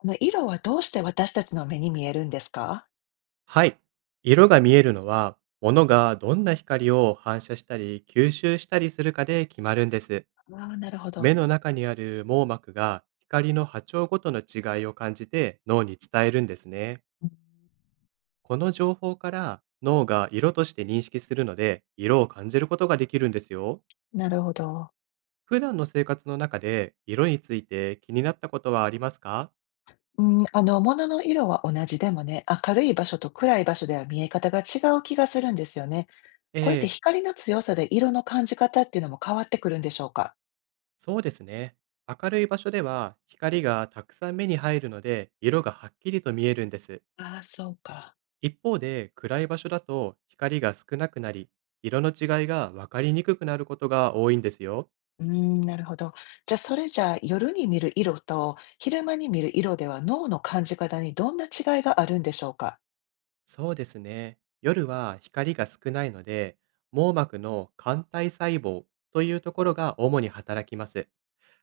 この色はどうして私たちの目に見えるんですか？はい。色が見えるのは、物がどんな光を反射したり吸収したりするかで決まるんです。ああ、なるほ目ど。の中にある網膜が光の波長ごとの違いを感じて脳に伝えるんですね。うん、この情報から脳が色として認識するので、色を感じることができるんですよ。なるほど。普段の生活の中で色について気になったことはありますか？うん、物の色は同じでもね、明るい場所と暗い場所では見え方が違う気がするんですよね。えこれってえ。光の強さで色の感じ方っていうのも変わってくるんでしょうか？そうですね。明るい場所では光がたくさん目に入るので色がはっきりと見えるんです。ああ、そうか。一方で暗い場所だと光が少なくなり、色の違いが分かりにくくなることが多いんですよ。うん、なるほど。じゃあ、夜に見る色と昼間に見る色では、脳の感じ方にどんな違いがあるんでしょうか？そうですね。夜は光が少ないので、網膜の肝体細胞というところが主に働きます。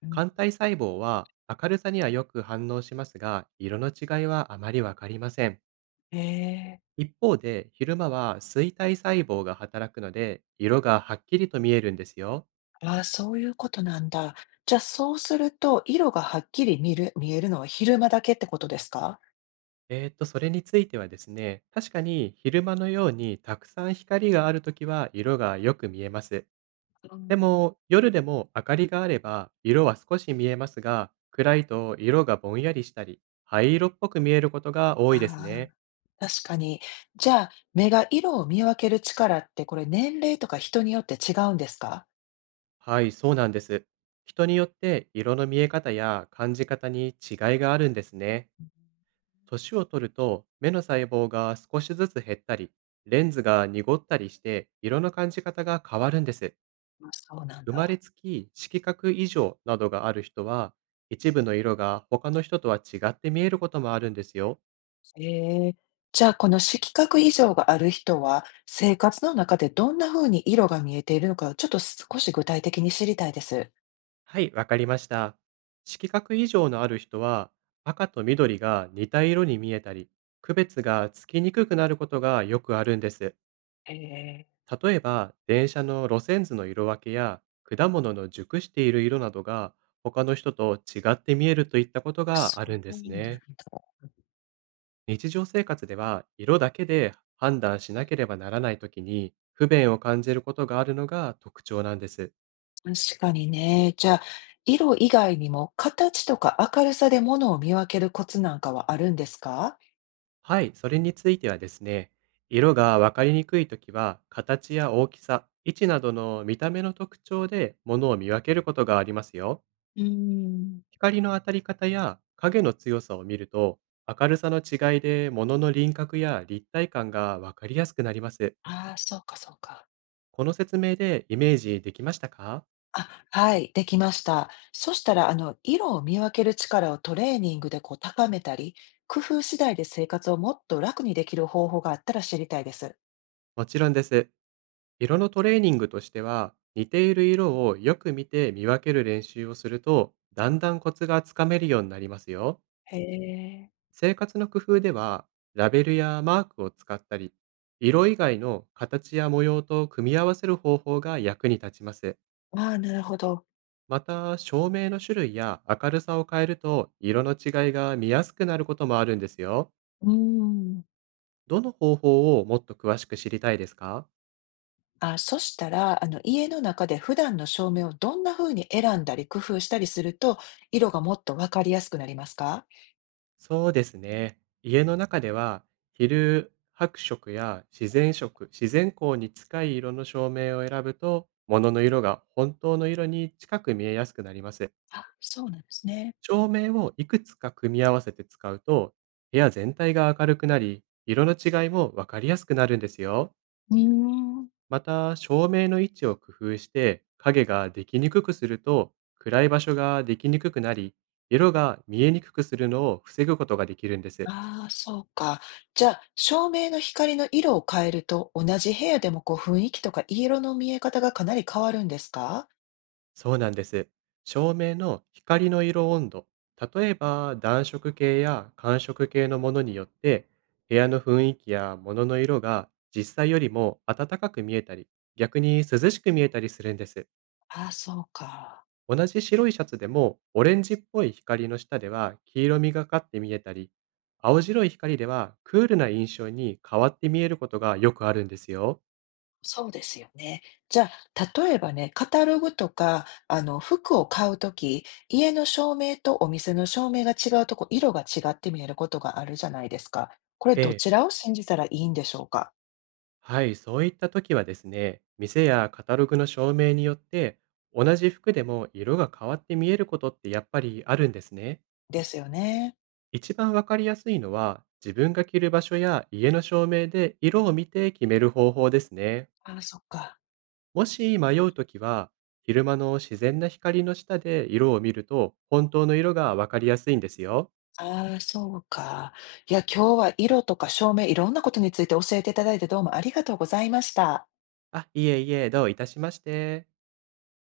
うん、肝体細胞は明るさにはよく反応しますが、色の違いはあまりわかりません。へえ。一方で、昼間は衰体細胞が働くので、色がはっきりと見えるんですよ。ああ、そういうことなんだ。じゃあ、そうすると、色がはっきり見る見えるのは昼間だけってことですか？それについてはですね、確かに昼間のようにたくさん光があるときは色がよく見えます。うでん。も、夜でも明かりがあれば色は少し見えますが、暗いと色がぼんやりしたり、灰色っぽく見えることが多いですあね。あ、確かに。じゃあ、目が色を見分ける力って、これ年齢とか人によって違うんですか？はい、そうなんです。人によって色の見え方や感じ方に違いがあるんですね。年を取ると目の細胞が少しずつ減ったり、レンズが濁ったりして色の感じ方が変わるんです。あ、そうなん生まだ。れつき色覚異常などがある人は、一部の色が他の人とは違って見えることもあるんですよ。ええ。じゃあ、この色覚異常がある人は、生活の中でどんな風に色が見えているのか、ちょっと少し具体的に知りたいです。はい、わかりました。色覚異常のある人は、赤と緑が似た色に見えたり、区別がつきにくくなることがよくあるんです。ええ。例えば、電車の路線図の色分けや、果物の熟している色などが、他の人と違って見えるといったことそがあるんでうすなんだ。ね。日常生活では、色だけで判断しなければならないときに、不便を感じることがあるのが特徴なんです。確かにね。じゃあ、色以外にも形とか明るさで物を見分けるコツなんかはあるんですか。はい、それについてはですね、色が分かりにくいときは、形や大きさ、位置などの見た目の特徴で物を見分けることがありますよ。うーん。光の当たり方や影の強さを見ると、明るさの違いで物の輪郭や立体感がわかりやすくなります。ああ、そうか、そうか。この説明でイメージできましたか？あ、はい、できました。そしたら、色を見分ける力をトレーニングでこう高めたり、工夫次第で生活をもっと楽にできる方法があったら知りたいです。もちろんです。色のトレーニングとしては、似ている色をよく見て見分ける練習をすると、だんだんコツがつかめるようになりますよ。へえ。生活の工夫では、ラベルやマークを使ったり、色以外の形や模様と組み合わせる方法が役に立ちます。ああ、なるほど。また、照明の種類や明るさを変えると、色の違いが見やすくなることもあるんですよ。うーん。どの方法をもっと詳しく知りたいですか？あ、そしたら、家の中で普段の照明をどんな風に選んだり工夫したりすると、色がもっとわかりやすくなりますか？そうですね。家の中では、昼白色や自然色、自然光に近い色の照明を選ぶと、物の色が本当の色に近く見えやすくなります。あ、そうなんですね。照明をいくつか組み合わせて使うと、部屋全体が明るくなり、色の違いもわかりやすくなるんですよ。うーん。また、照明の位置を工夫して影ができにくくすると、暗い場所ができにくくなり、色が見えにくくするのを防ぐことができるんです。ああ、そうか。じゃあ、照明の光の色を変えると、同じ部屋でもこう雰囲気とか色の見え方がかなり変わるんですか？そうなんです。照明の光の色温度、例えば暖色系や寒色系のものによって、部屋の雰囲気や物の色が実際よりも暖かく見えたり、逆に涼しく見えたりするんです。ああ、そうか。同じ白いシャツでも、オレンジっぽい光の下では黄色みがかって見えたり、青白い光ではクールな印象に変わって見えることがよくあるんですよ。そうですよね。じゃあ、例えばね、カタログとか、服を買うとき、家の照明とお店の照明が違うとこ、色が違って見えることがあるじゃないですか。これえどえ。ちらを信じたらいいんでしょうか？はい、そういった時はですね、店やカタログの照明によって、同じ服でも色が変わって見えることってやっぱりあるんですね。ですよね。一番わかりやすいのは、自分が着る場所や家の照明で色を見て決める方法ですね。ああ、そっか。もし迷うときは、昼間の自然な光の下で色を見ると、本当の色がわかりやすいんですよ。ああ、そうか。いや、今日は色とか照明、いろんなことについて教えていただいてどうもありがとうございました。あ、いえいえ、どういたしまして。